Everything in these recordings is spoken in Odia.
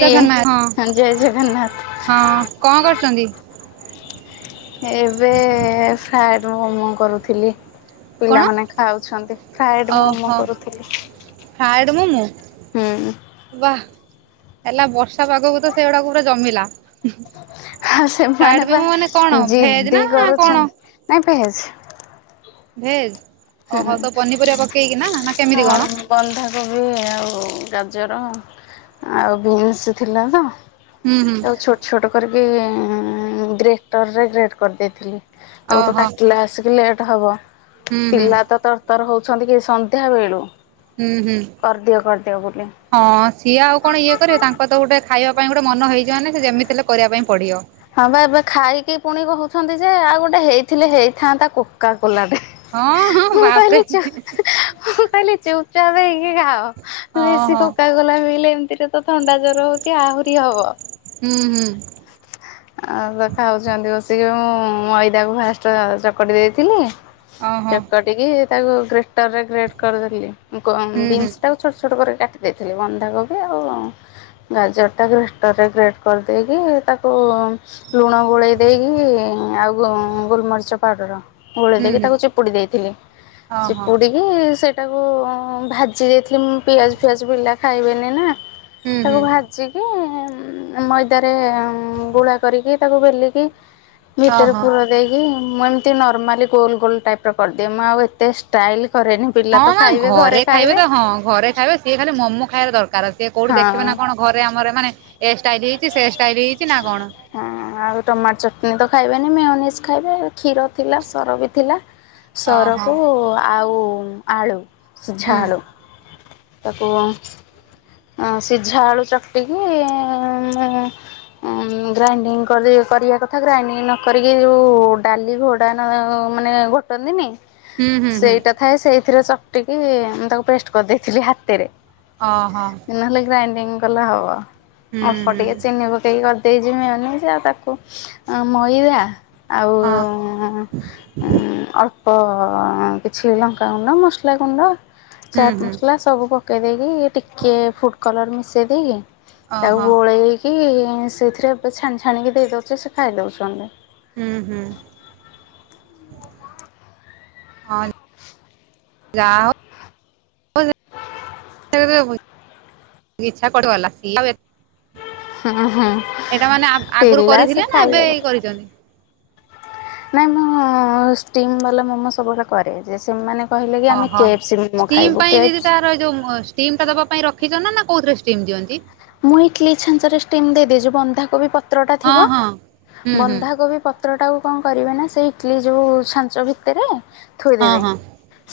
କିଏ ହଁ ଜୟ ହଁ କଣ କରୁଛନ୍ତି? ଜଗନ୍ନାଥ। ଏବେ ଫ୍ରାଏଡ ମୋମୋ କରୁଥିଲି। କଣ? ପିଲାମାନେ ଖାଉଛନ୍ତି। ଫ୍ରାଏଡ ମୋମୋ ଓହୋ କରୁଥିଲି। ମୋମୋ। ହୁଁ। ୱା ହେଲା ବର୍ଷା ପାଗକୁ ତ ସେଗୁଡାକ ପୁରା ଜମିଲା। ହଁ ଫ୍ରାଏଡ ସେମାନେ ବା ମୋମୋ ମାନେ କଣ ଭେଜ ଜିଦି ନା କଣ କରୁଛନ୍ ନାଇଁ ଭେଜ। ଭେଜ୍ ହୁଁ। ଓହୋ ତ ପନିପରିବା ପକେଇକିନା ନା କେମିତି କଣ? କୋବି ଆଉ ଗାଜର ଆଉ ବିନ୍ସ ଥିଲା ତ ହୁଁ ହୁଁ ତାକୁ ଛୋଟ ଛୋଟ କରିକି ଗ୍ରେଟରରେ ଗ୍ରେଟ କରିଦେଇଥିଲି। ତାକୁ ତ ଓହୋ କାଟିଲେ ଆସିକି ଲେଟ୍ ହବ। ହୁଁ ହୁଁ ପିଲା ତ ତରତର ହଉଛନ୍ତି କି ସନ୍ଧ୍ୟା ବେଳୁ। ଉଁ ହୁଁ। କରିଦିଅ କରିଦିଅ ବୋଲି ହଁ ସିଏ ଆଉ କଣ ଇଏ କରିବେ ତାଙ୍କ ତ ଗୋଟେ ଖାଇବା ପାଇଁ ଗୋଟେ ମନ ହେଇଚି ମାନେ ସେ ଯେମିତି ହେଲେ କରିବା ପାଇଁ ପଡ଼ିଅ। ହଁ ପା ଏବେ ଖାଇକି ପୁଣି କହୁଛନ୍ତି ଯେ ଆଉ ଗୋଟେ ହେଇଥିଲେ ହେଇଥାନ୍ତା କୋକା କୋଲାଟେ। ହଁ ହଁ ମୁଁ ବାପରେ କହିଲି ଚୁ ମୁଁ କହିଲି ଚୁପଚାପ୍ ହେଇକି ଖାଅ। ବେଶୀ ଓହୋ କୋକା କୋଲା ପିଇଲେ ଏମତିରେ ତ ଥଣ୍ଡା ଜର ହୋଉଚି ଆହୁରି ହବ। ହୁଁ ହୁଁ। ଆଉ ତ ଖାଉଛନ୍ତି ବସିକି ମୁଁ ମଇଦାକୁ ଫାଷ୍ଟ ଚକଟି ଦେଇଥିଲି। ଓହୋ। ଚକଟିକି ତାକୁ ଗ୍ରେଟରରେ ଗ୍ରେଟ କରିଦେଲି ମୁ କ ହୁଁ ହୁଁ ବିନ୍ସଟାକୁ ଛୋଟ୍ ଛୋଟ୍ କରି କାଟି ଦେଇଥିଲି ବନ୍ଧାକୋବି ଆଉ ଗାଜରଟା ଗ୍ରେଟରରେ ଗ୍ରେଟ୍ କରିଦେଇକି ତାକୁ ଲୁଣ ଗୋଳେଇ ଦେଇକି ଆଉ ଗୋ ଗୋଲମରିଚ ପାଉଡ଼ର ଗୋଳେଇ ଦେଇକି ତାକୁ ଚିପୁଡ଼ି ଦେଇଥିଲି। ହଁ ହଁ। ଇ ସେଟାକୁ ଭାଜି ଦେଇଥିଲି ମୁଁ ପିଆଜ ଫିଆଜ ବିଲା ଖାଇବେନି ନା। ହୁଁ ହୁଁ ତାକୁ ଭାଜି କି ମଇଦାରେ ଗୁଳା କରିକି ତାକୁ ବେଲିକି ଭିତରେ ଓହୋ। ପୁର ଦେଇକି ମୁଁ ଏମିତି ନର୍ମାଲି ଗୋଲ ଗୋଲ ଟାଇପ୍ ର କରିଦିଏ ମୁଁ ଆଉ ଏତେ ଷ୍ଟାଇଲ୍ କରେନି। ପିଲା ହଁ ତ ହଁ ଖାଇବେ ଘରେ ଖାଇବେ ତ ହଁ ଘରେ ଖାଇବେ ଇଏ ଖାଲି ମୋମୋ ଖାଇଆର ଦରକାର। କିଏ କୋଉଠି ଦେଖିବେ ହଁ। ନାଁ କଣ ଘରେ ଆମର ମାନେ ଏସ୍ ଟାଇରି ହେଇଚି ସେ ଷ୍ଟାଇଲ୍ ହେଇଚି ନାଁ କଣ? ହଁ। ଆଉ ଟମାଟ ଚଟଣି ତ ଖାଇବେନି ମେଓନିସ୍ ଖାଇବେ କ୍ଷୀର ଥିଲା ସର ବି ଥିଲା। ଓହୋ ସରକୁ ଆଉ ଆଳୁ ସିଝା ହୁଁ। ଆଳୁ। ତାକୁ ଅଁ ସିଝା ଆଳୁ ଚକଟି କି ମୁଁ ଉଁ ଗ୍ରାଇଣ୍ଡିଙ୍ଗ୍ କରି କରିବା କଥା ଗ୍ରାଇଣ୍ଡିଙ୍ଗ୍ ନ କରିକି ଯୋଉ ଡାଲି ଘୋଡ଼ା ନ ମାନେ ଘୋ ଟନ୍ତିନି ହୁଁ ହୁଁ ହୁଁ ସେଇଟା ଥାଏ ସେଇଥିରେ ଚକଟି କି ମୁଁ ତାକୁ ପେଷ୍ଟ କରିଦେଇଥିଲି ହାତେରେ। ଅହ। ନହେଲେ ଗ୍ରାଇଡିଙ୍ଗ୍ କଲେ ହବ। ହୁଁ ଅଳ୍ପ ହୁଁ ଟିକେ ଚିନି ବ ଇ ଅରଦେଇଚି ମିଓନିଜ୍ ଆ ତାକୁ ଅ ମଇଦା ଆଉ ହଁ। ଉଁ ଅଳ୍ପ କିଛି ଲଙ୍କାଗୁଣ୍ଡ ମସଲାଗୁଣ୍ଡ ହୁଁ ଚାଟ୍ ହୁଁ ମସଲା ସବୁ ପକେଇ ଦେଇକି ଟିକେ ଫୁଡ଼୍ କଲର୍ ମିଶେଇ ଦେଇକି ତାକୁ ଓହୋ ଗୋଳେଇକି ସେଇଥିରେ ପେ ଛାଣି ଛାଣିକି ଦେଇ ଦଉଚି ସେ ଖାଇ ଦୋଉଛନ୍ତି। ଉଁ ହୁଁ। ହଁ ଯାହା ହ ଏବେ ହୁଏ ଇଚ୍ଛା କୁଆଡ଼ୁ ଗଲା ସିଏ ଆଉ ଏ ହୁଁ ହୁଁ ଏଟା ମାନେ ଆ ଆଗୁରୁ ପିଲା ସେ କରିଥିଲେ ନାଁ ଏବେ ଖାଇବେ ଇ କରିଚନ୍ତି? ନାଁ ମୁଁ ଷ୍ଟିମ୍ ବାଲା ମୋମୋ ସବୁବେଳେ କରେ ଯେ ସେମାନେ କହିଲେ କି ଆମେ କେ ଏଫ୍ ସି ମୋମୋ ଖାଇବୁ କେ ଏଫ୍ ସ୍ ର ଏ ଯୋଉ ମୋସ୍ ଟିମ୍ ଟା ଦବା ପାଇଁ ରଖିଚ ନା ନାଁ କୋଉଥିରେ ଷ୍ଟିମ୍ ଦିଅନ୍ତି? ମୁଁ ଇଟଲି ଛାଞ୍ଚରେ ଷ୍ଟିମ୍ ଦେଇଦେଇଚି ବନ୍ଧାକୋବି ପତ୍ରଟା ହଁ ଥିବ ହଁ ହୁଁ ହୁଁ ବନ୍ଧାକୋବି ପ ତ୍ରଟାକୁ କଁ କରିବେ ନା ସେଇ ଇଟଲି ଯୋଉ ଛାଞ୍ଚ ଭିତରେ ହଁ ଥୋଇଦେବେ ହଁ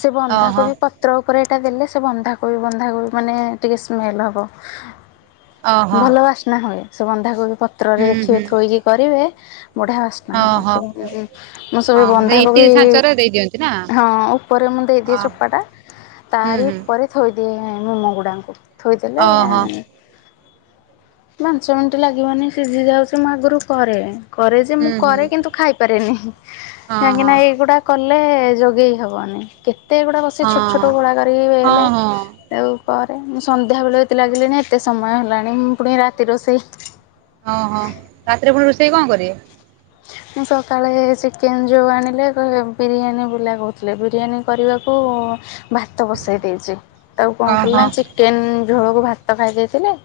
ସେ ଓହୋ ବନ୍ଧାକୋବି ପ ତ୍ର ଓପରେ ଏଟା ଦେଲେ ସେ ବନ୍ଧାକୋବି ବନ୍ଧାକୋବି ମାନେ ଟିକେ ସ୍ମେଲ୍ ହବ। ଓହୋ ଭଲ ବାସ୍ନା ହୁଏ ସେ ବନ୍ଧାକୋବି ହୁଁ ପତ୍ରରେ ଦେଖିବେ ହୁଁ ଥୋଇକି କରିବେ ବଢ଼ିଆ ଆସ୍ନା ହବ ଓହୋ ସବୁ ଏମିତି ମୁଁ ସବୁ ବନ୍ଧାକୋବି ଏଇ ଦିଅନ୍ତି ନାଁ? ହଁ ଉପରେ ମୁଁ ଦେଇଦିଏ ଚୋପାଟା। ହୁଁ ତାରି ହୁଁ ଉପରେ ଥୋଇଦିଏ ମୋମୋ ଗୁଡ଼ା ଓହୋ ଥୋଇଦେଲେ ପାଞ୍ଚ ମିନିଟ୍ ଲାଗିବନି ସିଝି ଯାଉଛି ମୁଁ ଆଗରୁ କରେ କରେ ଯେ ମୁଁ ହୁଁ ହୁଁ କରେ କିନ୍ତୁ ଖାଇପାରେନି କାହିଁକି ଓହୋ ନା ଏଇଗୁଡା କଲେ ଯୋଗେଇ ହବନି କେତେଗୁଡ଼ା ବସିି ହଁ ଛୋଟ ଛୋଟ ଗୁଳା କରିକି ହଁ ବେଲେ ହଁ ଆଉ କର ମୁଁ ସନ୍ଧ୍ୟାବେଳେ ଏତେ ଲାଗିଲିଣିି ଏତେ ସମୟ ହେଲାଣି ମୁଁ ପୁଣି ରାତି ରୋଷେଇ ହଁ ହଁ ରାତିରେ ପୁଣି ରୋଷେଇ କଣ କରିବେ? ମୁଁ ସକାଳେ ଚିକେନ ଯୋଉ ଆଣିଲେ କହିଲେ ବିରିୟାନୀ ବୁଲା କହୁଥିଲେ ବିରିୟାନୀ କରିବାକୁ ଭାତ ବସେଇ ଦେଇଛି। ତାକୁ କଣ ଓହୋ କଲଚିକେନ ଝୋଳକୁ ଭାତ ଖାଇ ଦେଇେଥିଲି।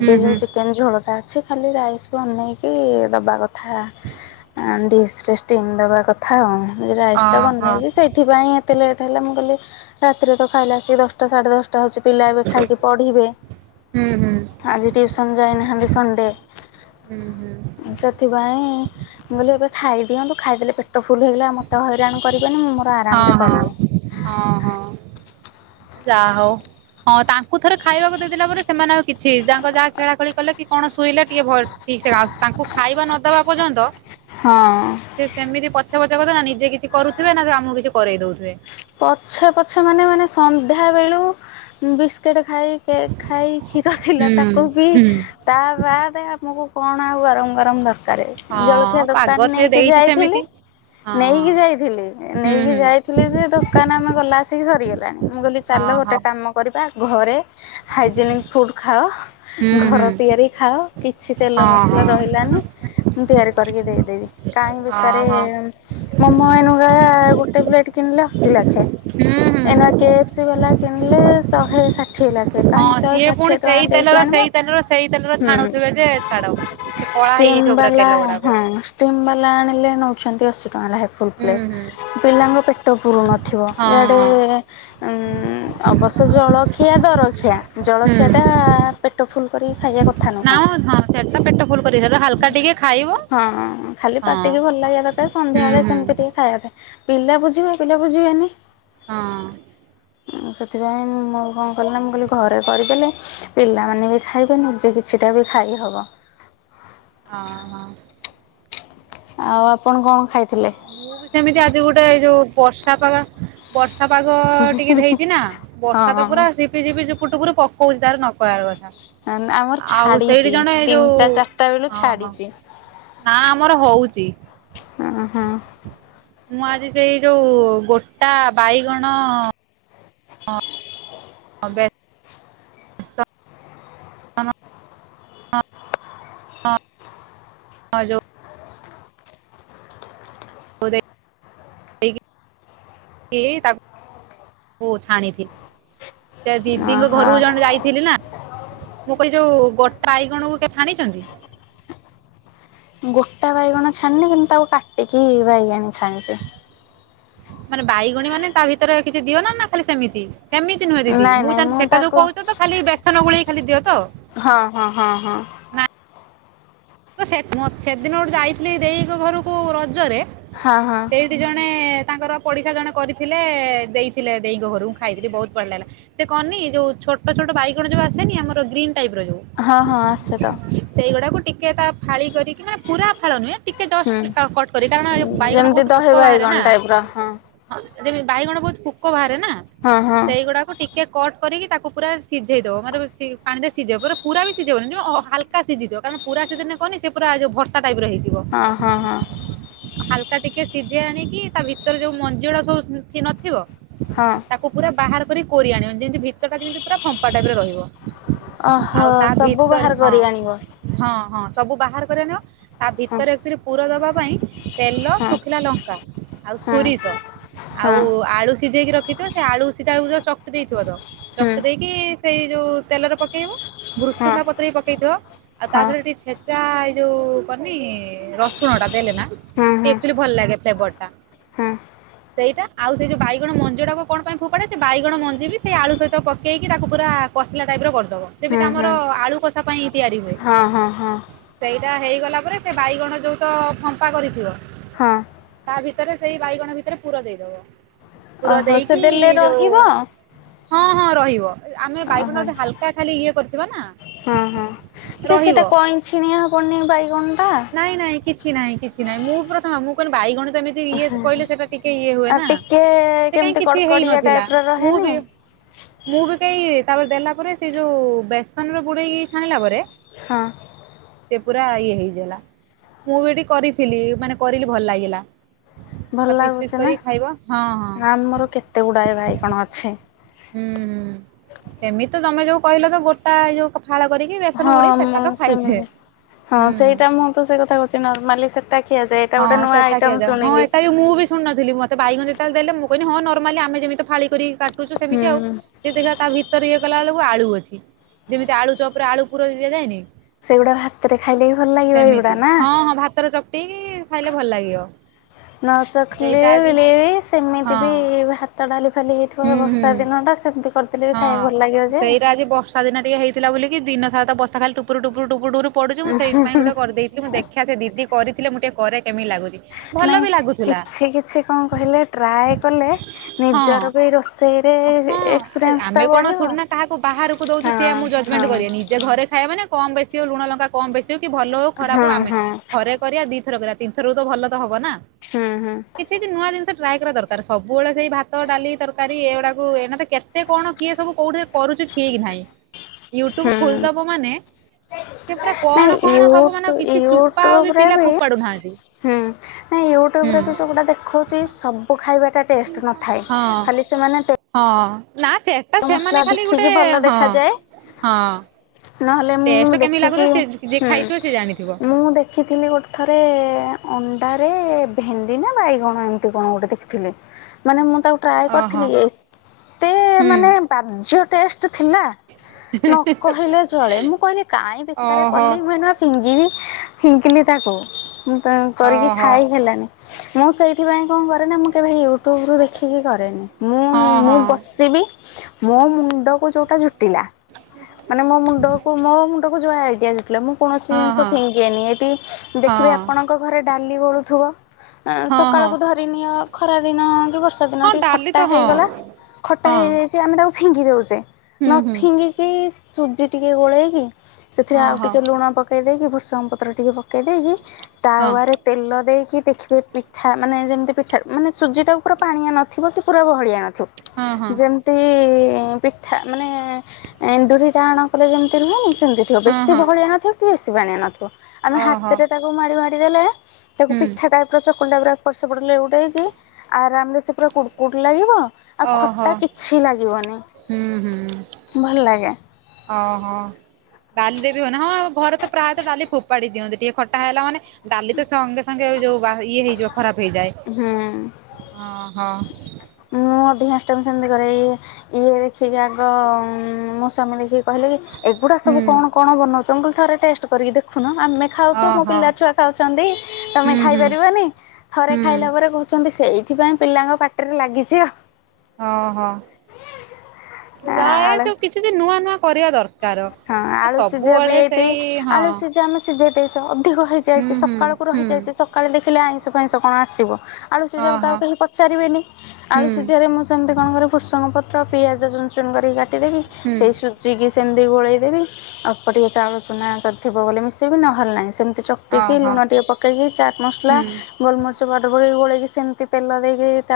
ହୁଁ ହୁଁ ଯୋଉ ଚିକେନ ଝୋଳ ଟା ଅଛି। ଖାଲି ରାଇସ୍ ବନେଇକି ଦବା କଥା। ଆ ଡିସରେ ଷ୍ଟିମ୍ ଦେବା କଥା ଆଉ ରାାଇସ୍ ଟା ଓହୋ ବନେଇଛି ସେଇ ଥିପାଇଁ ଏତେ ଲେଟ୍ ହେଲା ମୁଁ କହୀଲି ରାତିରେ ତ ଖାଇଲା ଆସିକି ଦଶଟା ସାଢ଼େ ଦଶଟା ଟା ହୋଉଛି ପିଲା ଏବେ ଖାଇକି ପଢିବେ। ହୁଁ ହୁଁ ଆଜି ଟିଉସନ୍ ଯାଇନାହାଁନ୍ତି ସଣ୍ଡେ ହୁଁ ହୁଁ ସେଥିପାଇଁ ମୁଁ କହିଲି ଏବେ ଖାଇଦିଅନ୍ତୁ ଖାଇଦେଲେ ପେଟ ଫୁଲ ହେଇଗଲା ଆ ମୋତେ ହଇରାଣ କରିବେନି ମୁଁ ମୋର ହଁ ଆରାମରେ କରିବି। ହଁ ହଁ ହଁ। ଯାହା ହଉ ହଁ ତାଙ୍କୁ ଥରେ ଖାଇବାକୁ ଦେଇଦେଲା ପରେ ସେମାନେ ଆଉ କିଛି ତାଙ୍କ ଯାହା ଖେଳା ଖେଳି କଲେ ତି କଣ ଶୋଇଲା ଟିକେ ଭ ଠିକସେ ତାଙ୍କୁ ଖାଇବା ନଦବା ପର୍ଯ୍ୟନ୍ତ ହଁ ସେ ସେମିତି ପଛେ ପଛେ କରୁ ନା ନିଜେ କିଛି କରୁଥିବେ ନା ସେ ଆମକୁ କିଛି କରେଇ ଦଉଥିବେ ପଛେ ପଛେ ମାନେ ମାନେ ସନ୍ଧ୍ୟାବେଳୁ ବିସ୍କେଟ୍ ଖାଇ କେକ ଖାଇ କ୍ଷୀର ଥିଲା ହୁଁ ତାକୁ ପିଇ ହୁଁ ତା ବାଦେ ଆମକୁ କଣ ଆଉ ଗରମ ଗରମ ଦରକାରେ। ଜଳଖିଆ ହଁ ପାଗ ଦୋକାନ ସେ ନେଇକି ଦେଇଛି ସେମିତି ଯାଇଥିଲି ହଁ ନେଇକି ଯାଇଥିଲେ ହଁ ହୁଁ ନେଇକି ହୁଁ ଯାଇଥିଲେ ଯେ ଦୋକ୍ କାହିଁନା ଆମେ ଗଲାବେଳସିକି ସରିଗଲାଣି। ମୁଁ କହିଁଲି ଚାଲ ଓହୋ ଗୋଟେ କାମ କରିବା ଘରେ ହାଇଜେନିକ୍ ଫୁଡ଼୍ ହୁଁ ଖାଅ ହୁଁ ଘର ତିଆରି ଖାଅ କିଛି ତେଲ ହଁ ମସଲା ହଁ ରହିଲାନି ମୁଁ ତିଆରି କରିକି ଦେଇଦେବି କାହିଁ ବେକାରେ ଓହୋ ମୋମ ଏନୁକା ଗୋଟେ ପ୍ଲେଟ କିଣିଲେ ଅଶି ଲାଖ୍ ଖେ ହୁଁ ହୁଁ ଏନା କେ ଏଫ୍ସି ବାଲା କିଣିଲେ ଶହେ ଷାଠିଏ ଲାଖେ ସେ ହଁ କାହିଁକି ଶହେ ସିଏ ପୁଣି ଷାଠିଏ ଟଙ୍କା ସେଇ ଦେଇକି ତେଲର ଆଣିବ ସେଇ ତେଲର ସେଇ ତେଲର ଛାଣୁଥିବେ ଯେ ଛାଡ। ହୁଁ ସେ କଳା ଷ୍ଟିମ ହେଇଯାଇଥିବ ପୁରା ବାଲା ତେଲ ଗୁଡାକ ହଁ ଷ୍ଟିମ୍ ବାଲା ଆଣିଲେ ନେଉଛନ୍ତି ଅଶୀ ଟଙ୍କା ଲାଖେ ଫୁଲ୍ ହୁଁ ପ୍ଲେଟ୍। ହୁଁ। ପିଲାଙ୍କ ପେଟ ପୁରୁ ନଥିବ ଇଆଡ଼େ ହଁ ଉଁ ଅବଶ୍ୟ ଜଳଖିଆ ଦରଖିଆ ଜଳଖିଆ ହୁଁ ଟା ଆ ପେଟ ଫୁଲ କରି ଖାଇବା କଥା ଥା ନା ନୁହଁ। ମ ହଁ ସେଟା ପେଟ ଫୁଲ କରିବ ସେଟା ହାଲକା ଟିକେ ଖାଇବ ହଁ ଖାଲି ହଁ ପାଟିିକୁ ଭଲ ଲାଗିବା କ ତା ହୁଁ ସନ୍ଧ୍ୟାବେଳେ ହୁଁ ସେମିତି ଟିକେ ଖାଇବା ପାଇଁ ପିଲା ବୁଝିବେ ପିଲା ବୁଝିବେନି ହଁ। ହୁଁ ସେଥିପାଇଁ ମୁଁ କଣ କଲି ନା ମୁଁ କହିଲି ଘରେ କରିଦେଲେ ପିଲାମାନେ ବି ଖାଇବେ ନିଜେ କିଛିଟା ବି ଖାଇହବ। ହଁ ହଁ। ଆଉ ଆପଣ କଣ ଖାଇଥିଲେ? ମୁଁ ବି ସେମିତି ଆଜି ଗୋଟେ ଏଇ ଯୋଉ ବର୍ଷା ପାଗ ବର୍ଷା ପାଗ ଟିକେ ଦେଇଛି ନା ହଁ ବର୍ଷା ତ ପୁରା ସି ଝିପି ଝିପି ଝୁପୁରୁ ଟୁପୁରୁ ପକୋଉଛି ତାର ନ କହିବାର କଥା। ଆ ନ୍ ଆମର ଆଉ ସେଇଠି ଛାଡିଛି ଜଣେ ଏଇ ଯୋଉ ତିନିଟା ଚାରିଟା ବେଳୁ ଓହୋ ଛାଡିଛି। ନା ଆମର ହୋଉଛି। ହଁ ହଁ। ମୁଁ ଆଜି ସେଇ ଯୋଉ ଗୋଟା ବାଇଗଣ ବେସନ ହଁ ଯଉ - [unintelligible] [unintelligible] ତା ଦିଦିଙ୍କ ଓହୋ ଘରକୁ ଜଣେ ଯାଇଥିଲି ନା, ମୁଁ କହିଲି ଯଉ ଗୋଟା ଆଈଗଣକୁ ଛାଣିଛନ୍ତି? ଗୋଟା ବାଇଗଣ ଛାଣିନି କିନ୍ତୁ ତାକୁ କାଟିକି ବାଇଗାଣୀ ଛାଣିଛି। ମାନେ ବାଇଗଣୀ ମାନେ ତା ଭିତରେ କିଛି ଦିଅ ନା, ନା ଖାଲି ସେମିତି? ସେମିତି ନୁହେଁ ଦିଦି, ନାଇଁ ମୁଁ ନାଇଁ ଜାଣିଚି ସେଟା ଯୋଉ ତାକୁ କହୁଛ ତ ଖାଲି ବେସନ ଗୋଳେଇ ଖାଲି ଦିଅ ତ। ହଁ ହଁ ହଁ ହଁ ନା ସେ ସେଦିନ ଗୋଟେ ଯାଇଥିଲି ଦେଇଙ୍କ ଘରକୁ ରଜରେ ହଁ ହଁ ସେଇଠି ଜଣେ ତାଙ୍କର ପଡ଼ିଶା ଜଣେ କରିଥିଲେ ଦେଇଥିଲେ ଦେଇଙ୍କ ଘରକୁ ଖାଇଥିଲି ବହୁତ ଭଲ ଲାଗିଲା। ସେ କହନି ଯୋଉ ଛୋଟ ଛୋଟ ବାଇଗଣ ଯୋଉ ଆସନି ଆମର ଗ୍ରୀନ ଟାଇପ ର ଯୋଉ ହଁ ହଁ ଆସେ ତ ସେଇଗୁଡାକୁ ଟିକେ ତା ଫାଳି କରିକି ମାନେ ପୁରା ଫାଳ ନୁହେଁ। ଟିକେ ହୁଁ ଜଷ୍ଟ କଟ କରି କାରଣ ବାଇଗଣ ଯେମିତି ବହୁତ ପୋକ ଦହି ବାହାରେ ବାଇଗଣ ନା ଟାଇପ୍ ର ହଁ ହଁ ଯେମିତି ବାଇଗଣ ବହୁତ ପୋକ ବାହାରେ ନା ହଁ ହଁ ସେଇଗୁଡାକ ଟିକେ କଟ୍ କରିକି ତାକୁ ପୁରା ସିଝେଇଦବ ମାନେ ପାଣିରେ ସିଝେଇବ ପୁରା ପୁର ବି ସିଝେଇବନି ହଲକା ସିଝିଥିବ, କାରଣ ପୁରା ସେଦିନ କହନି ସେ ପା ଯଉ ଭତ୍ତା ଟାଇପ ର ହେଇଯିବ ହଁ ହଁ ହଁ ହାଲକା ଟିକେ ସିଝେଇ ଆଣିକି ତା ଭିତରେ ଯୋଉ ମଞ୍ଜିଗୁରା ସବୁ ନଥିବ ହଁ ଅଁ ତାକୁ ପୁରା ବାହାର କରି, କୋରି ଆଣିବ, ଯେମିତି ଭିତର ଟା ଯେମିତି ପୁରା ଫମ୍ପା ଟାଇପ ରେ ରହିବ। ଓହୋ ଆଉ ତା ସବୁ ଭିତରେ ବାହାର ହଁ କରି ଆଣିବ। ହଁ ହଁ ସବୁ ବାହାର କରି ଆଣିବ, ତା ହଁ ଭିତରେ ଆକୁଚୁଆ ଲି ପୁର ଦବା ପାଇଁ ତେଲ, ହଁ ଶୁଖିଲା ଲଙ୍କା ଆଉ ହଁ ସୋରିଷ ହଁ ଆଉ ଆଳୁ ସିଝେଇକି ର ରଖିଥିବ, ସେ ଆଳୁ ସିଧା ଚକିଟି ଦେଇଥିବ, ତ ହୁଁ ଚକିଟି ଦେଇକି ସେଇ ଯୋଉ ତେଲରେ ପକେଇବ, ହଁ ଭୃଶୁଙ୍ଗା ପତ୍ର ପକେଇଥିବ। ଆଉ ତା ହଁ ରେ ଟିକେ ଛେଚା ଏଇ ଯୋଉ କରିନି ରସୁଣ ଟା ଦେଲେ ନା ହଁ ହଁ ଆକୁଚୁଆଲି ଭଲ ଲାଗେ ଫ୍ଲେବର ଟା [unintelligible] ସେଇଟା ଆଉ ସେଇ ଯଉ ବାଇଗଣ ମଞ୍ଜିଟା କଣ ପାଇଁ ଫୋପାଡେ ସେ ବାଇଗଣ ମଞ୍ଜି ବି ସେଇ ଆଳୁ ସହିତ ପକେଇକି ତାକୁ ପୁରା କସିଲା ଟାଇପ ର କରିଦବ ହୁଁ ଯେମିତି ହୁଁ ଆମର ଆଳୁ କଷା ପାଇଁ ତିଆରି ହୁଏ। ହଁ ହଁ ହଁ ସେଇଟା ହେଇଗଲା ପରେ ସେ ବାଇଗଣ ଯୋଉ ତ ଫମ୍ପା କରିଥିବ। ହଁ ତା ଭିତରେ, ସେଇ ବାଇଗଣ ଭିତରେ ପୁର ଦେଇଦବ, ପୁର ଓହୋ ସେ ଦେଇକି ଦେଲେ ଯୋଉ ରହିବ ହଁ ହଁ ରହିବ, ଆମେ ବାଇଗଣ ଗଟେ ହାଲକା ଖାଲି ଇଏ କରିଥିବା ନା ହୁଁ ହଁ ଯେ ରହିବ। ସେଇଟା କଇଁ ଛିଣିଆ ହବନି ବାଇଗଣ ଟା? ନାଇଁ ନାଇଁ କିଛି ନାଇଁ, କିଛି ନାଇଁ, ମୁଁ ପ୍ରଥମ ମୁଁ କଣ ବା ଇଗଣ ତ ଏମିତି ଇଏ କହିଲେ ସେଟା ଟିକେ ଇଏ ହୁଏ ଆଉ ନା, ଟିକେ ସେ କାଇହିଁ କେମିତି କିଛି ହେଇ କଡ଼କଡ଼ିଆ ନଥିଲା, ଟାଇପ୍ ର ମୁଁ ରହେନି ବି [unintelligible] ମୁଁ ବି କେହି ତାପରେ ଦେଲା ପରେ, ସେଇ ଯୋଉ ବେସନ ର ବୁଡେଇକି ଛାଣିଲା ପରେ ହଁ ସେ ପୁରା ଇଏ ହେଇଗଲା। ମୁଁ ବି ଏଠି କରିଥିଲି, ମାନେ କରିଲି ଭଲ ଲାଗିଲା। ତା ଭଲ ପିସ୍ ପିସ୍ ଲାଗୁଛି ନା, କରିକି ଖାଇବ ହଁ ହଁ ଆମର କେତେ ଗୁଡ଼ାଏ ବାଇଗଣ ଅଛି। ହୁଁ ହୁଁ, ସେମିତି ତମେ ଯୋଉ କହିଲ ତ ଗୋଟା ଏଇ ଯୋଉ ଫାଳ କରିକି ବେସନ ହଁ, ବୁଡେଇ ସେଟା ମୁଁ ତ ଖାଇଛେ ସେମିତି, ହଁ ହୁଁ ହୁଁ। ସେଇଟା ମୁଁ ତ ସେ କଥା କହୁଛି ନର୍ମାଲି ଟା ଖିଆଯାଏ, ଏଇଟା ଗୋଟ ନୂଆ ଆଇଟମ୍ ଶୁଣିଲି। ଶୁଣୁ ନଥିଲି ମୋତେ ବାଇଗଣ ଯେତେବେଳେ ଦେଲେ ମୁଁ କହିିଲି ହଁ ନର୍ମାଲି ଆମେ ଯେମିତି ଫାଳି କରି କାଟୁଛୁ ସେମତି ହୁଁ ଆଉ ଇଏ ଦେଖି ତା ଭିତରେ ଇଏ କଲା ବେଳକୁ ଆଳୁ ଅଛି ଯେମିତି ଆଳୁ ଚପ ରେ ଆଳୁ ପୁର ଦିଆଯାଏନି ତା ସେଗୁଡା ଭାତରେ ଖାଇଲେ ବି ଭଲ ଲାଗିବ ଏଗୁଡା ନା ହଁ ହଁ ଭାତର ଚକଟିକି ଖାଇଲେ ଭଲ ଲାଗିବ। ନ ଚକିଲେ ସେଇଟା ଆଜି ବିଲେଇବି ସେମିତି ହଁ ବି ଭା - ତ ଡାଲି ଫାଲି ହେଇଥିବ ହୁଁ ହୁଁ ବର୍ଷା ଦିନଟା ସେମିତି କରିଥିଲେ ବି ଖାଇବା ଭଲ ଲାଗିବ ଯେ ସାଦିନ ଟିକେ ହେଇଥିଲା ବୋଲି ଦିନ ସାରା ତ ବର୍ଷା ଖାଲି ଟୁପୁରୁ ଟୁପୁରୁ ଟୁପୁରୁ ଟୁପୁରୁ ପଡୁଛି ମୁଁ ସେଇଥି ପାଇଁ ଗୋଟେ କରିଦେଇ- ମୁଁ ଦେଖା ଯେ ଦିଦି କରିଥିଲେ ମୁଁ ଟିକେ କରେ କେମିତି ଲାଗୁଛି? ଭଲ ନାଇଁ ବି ଲାଗୁଥିଲା କିଛି କିଛି କଣ କହିଲେ ଟ୍ରାଏ କଲେ ହଁ ନିଜର ବି ରୋଷେ- ହଁ ଆମେ କଣ ଥଡି ନା କାହାକୁ ବାହାରକୁ ଦେଉଛେ ହଁ ସିଏ ଆମକୁ ଜଜମେଣ୍ଟ ହଁ। କରିବେ ନି ଯେ ଘରେ ଖାଇବା ନା କମ ବେଶୀ ହଉ ଲୁଣ ଲଙ୍କା କମ ବେଶୀ ହଉ କି ଭଲ ହଉ ଖରାପ ହଁ ହଉ ଆମେ ହଁ ଥରେ କରିବା ଦି- ଥର କରିବା ତିନିଥର ବେଳକୁ ଭଲ ତ ହବ ନା ହୁଁ ହୁଁ କିଛି କିଛି ନୂଆ ଜିନିଷ ଟ୍ରାଏ କରିବା ଦରକାର ସବୁବେଳେ ସେଇ ଭାତ ଡାଲି ତରକାରୀ ଏଗୁଡା- ଅ ଏମାନେ କେତେ କଣ କିଏ ସବୁ କୋଉଠି କରୁଛୁ, ଠିକ ନାହିଁ? ୟୁଟ୍ୟୁବ ହୁଁ। ଖୋଲି ଦବ ମାନେ ସେ ପୁରା କଣ ନାଇଁ କଣ ସବୁ ୟୁଟୁ ମାନେ କିଛି ଚୁପା ଆଉ ବି ୟୁଟ୍ୟୁବରେ ପିଲା ଫୋପାଡୁ ନାହାନ୍ତି। ହୁଁ, ନାଇଁ ୟୁଟ୍ୟୁବ ହୁଁ ରେ ବି ସବୁଟା ଦେଖାଉ ସେ ସବୁ ଖାଇବାଟା ଟେଷ୍ଟ ନ ଥାଏ, ହଁ ଖାଲି ସେମାନେ ତେ- ହଁ, ନା ସେ ମସଲା ଦେଖିକି ଭଲ ଦେଖାଯାଏ। ହଁ। ନହେଲେ, ମୁଁ ଟେଷ୍ଟ କେମିତି ଦେଖିକି, ଲାଗୁଥିବ ସେ ଯିଏ ହୁଁ, ଖାଇଥିବ ସେ ଜାଣିଥିବ ମୁଁ ଦେଖ ଦେଖିଥିଲି, ଗୋଟେ ଥରେ ଅଣ୍ଡାରେ ଭେଣ୍ଡି ନା ବାଇଗଣ ଏମିତି କଣ ଗୋଟେ ଦେଖିଥିଲି ମାନେ ମୁଁ ତାକୁ ଟ୍ରାଏ ଓହୋ କରିଥିଲି ଏତେ ହୁଁ ମାନେ ବାଜ୍ୟ ଟେଷ୍ଟ ଥିଲା ନ କହିଲେ ଚଳେ, ମୁଁ କହିଲି କାଇଁ ବେକାର ଓହୋ କଲି ମେହେନତ ଫିଙ୍ଗିବି, ଫିଙ୍ଗିଲି ତାକୁ, ତ କରିକି ଓହୋ ଖାଇ ହେଲାନି। ମୁଁ ସେଇଥିପାଇଁ କଣ କରେ ନା, ମୁଁ କେବେ ୟୁଟ୍ୟୁବ ରୁ ଦେଖିକି କରେନି। ମୁଁ, ହଁ ହଁ ମୁଁ ବସିବି, ମୋ ମୁଣ୍ଡକୁ ଯୋଉଟା ଜୁଟିଲା ମାନେ ମୋ ମୁଣ୍ଡକୁ, ମୋ ମୁଣ୍ଡକୁ ଯଉ ଆଇଡିଆ ଜୁଟି ଲା ମୁଁ କୌଣସି ହଁ ଜିନିଷ ହଁ ଫିଙ୍ଗେନି, ଏଇଠି ହଁ ଦେଖିବେ ଆପଣଙ୍କ ଘରେ ଡାଲି ବଳୁଥିବ- ହଁ ହଁ ସକାଳକୁୁ ଧରିନିଅ ଖରା ଦିନ କି ବର୍ଷା ଯଉ ଦିନେ ହଁ ଟିକେ ଡାଲି ଖଟା ତ ହଁ ହେଇଗଲା, ଖଟା ହଁ ହେଇଯାଇଛି ଆମେ ତାକୁ ଫିଙ୍ଗି ଦେଉଛେ, ହୁଁ ନ ହୁଁ ଫିଙ୍ଗି କି ସୁଜି ଟିକେ ଗୋଳେଇକି, ସେଥିରେ ହଁ ଆଉ ହଁ ଟିକେ ଲୁଣ ପକେଇ ପକେଇ ଦେଇକି, ଭୂଷଙ୍ଗ ପତ୍ର ଟିକେ ପକେଇ ଦେଇକି, ହଁ ତାୱାରେ ତେଲ ଦେଇକି, ଦେଖିବେ ପିଠା ମାନେ ଯେମିତି ପିଠା ମାନେ ସୁଜିଟାକୁ ପୁରା ପାଣିଆ ନଥିବ କି ପୁରା ଗହଳିଆ ନଥି- ହଁ ହଁ ଠିକ୍ ଯେମତି ପିଠା ମାନେ ଏଣ୍ଡୁରି ଟାଣ କଲେ ଯେମିତି ରୁହେନି, ସେମିତି ଥିବ ହଁ ବେଶୀ ହଁ ବହଳିଆ ନ ଥିବ କି ବେଶୀ ପାାଣିଆ ନଥିବ ଆମେ ଓହୋ ହାତରେ ତାକୁ ମାଡି ମାଡି ଦେଲେ ତାକୁ ହୁଁ ପିଠା ଟା [unintelligible] ଏପଟ ସେପଟ ଲେଉଟେଇକି ଆରାମରେ ପୁରା କୁଡ଼କୁଡ ଲାଗିବ, ଆଉ ଓହୋ ଖଟା କିଛି ଲାଗିବନି ହୁଁ ହୁଁ। ଭଲ ଲାଗେ। ଓହୋ ଡାଲିରେ ବି ହଉନି, ହଁ ଘରେ ତ ପ୍ରାୟତଃ ଡାଲି ଫୋପାଡି ଦିଅନ୍ତି ଟିକେ ଖଟା ହେଲା ମାନେ ଡାଲି ତ ସଙ୍ଗେ ସଙ୍ଗେ ଯୋଉ ଇଏ ହେଇଯିବ, ଖରାପ ହେଇଯାଏ, ହୁଁ। ହଁ ହଁ ମୁଁ ଅଧିକାଂଶ ସେମିତି କରେ ଏଇ ସେ ଯାକ ଆଗ, ମୋ ସ୍ଵାମୀ ନେଇକି କହିଲେ ଏଗୁଡ଼ା ସବୁ ହୁଁ କଣ କଣ ବନଉଛ ମୁଁ କହିଲି ଥରେ ଟେଷ୍ଟ କରିକି ଦେଖୁନ ଆମେ- ଖାଉଛୁ ମୋ ଓହୋ ପିଲା ଛୁଆ ଖାଉଛନ୍ତି ତମେ ହୁଁ ଖାଇ ହୁଁ ପାରିବନି ଥରେ ହୁଁ ଖାଇଲା ପରେ କହୁ- ଛନ୍ତି ସେଇଥିପାଇଁ ପିଲାଙ୍କ ପାଟିରେ ଲାଗିଛି ଆଉ ହଁ ହଁ ଯାଏ ଆଳୁ ତ କିଛିବି ନୂଆ ନୂଆ କରିବା ଦର- ହଁ ଆଳୁ ସିଝା ବି ଏଇତି ହଁ ଆଳୁ ସିଝା ମୁଁ ସିଝେଇ ଦେଇଛି ଅଧିକ ହେଇ- ହୁଁ ଯାଇଚି, ହୁଁ ସକାଳକୁୁ ହୁଁ। ରହିଯାଇଛି, ସକାଳୁ ଦେଖିଲେ ଆଇଁଷ ଫାଇଁଷ କଣ ଆସିବ। ଆଳୁ ସିଝାକୁ ତ ଆଉ ଓହୋ କେହି ପଚାରିବେନି। ହୁଁ ଆଳୁ ସିଝାରେ ମୁଁ ସେମିତି କଣ କରେ ଭୃସଙ୍ଗ ପତ୍ର ପିଆଜ ଚୁନ ଚୁନ କରିକି କାଟିଦେବି, ହୁଁ ସେଇ ସୁଜିିକି ସେମତି ତି ଗୋଳେଇ ଦେବି। ଅଳ୍ପ ଟିକେ ଚାଉଳ ଚୁନା ଥିବ ବୋଲି ମିଶେଇବି ନ ହେଲେ ନାହିଁ। ସେମିତି କି ଓହୋ ଲୁଣ ଟିକେ ପକେଇକି, ଚାଟ୍ ମସଲା, ହୁଁ। ଗୋଲମରିଚ ପାଉଡ଼ର ପକେଇକି ଗୋଳେଇକି ସେମିତି ତେଲ ଦେଇକି ତା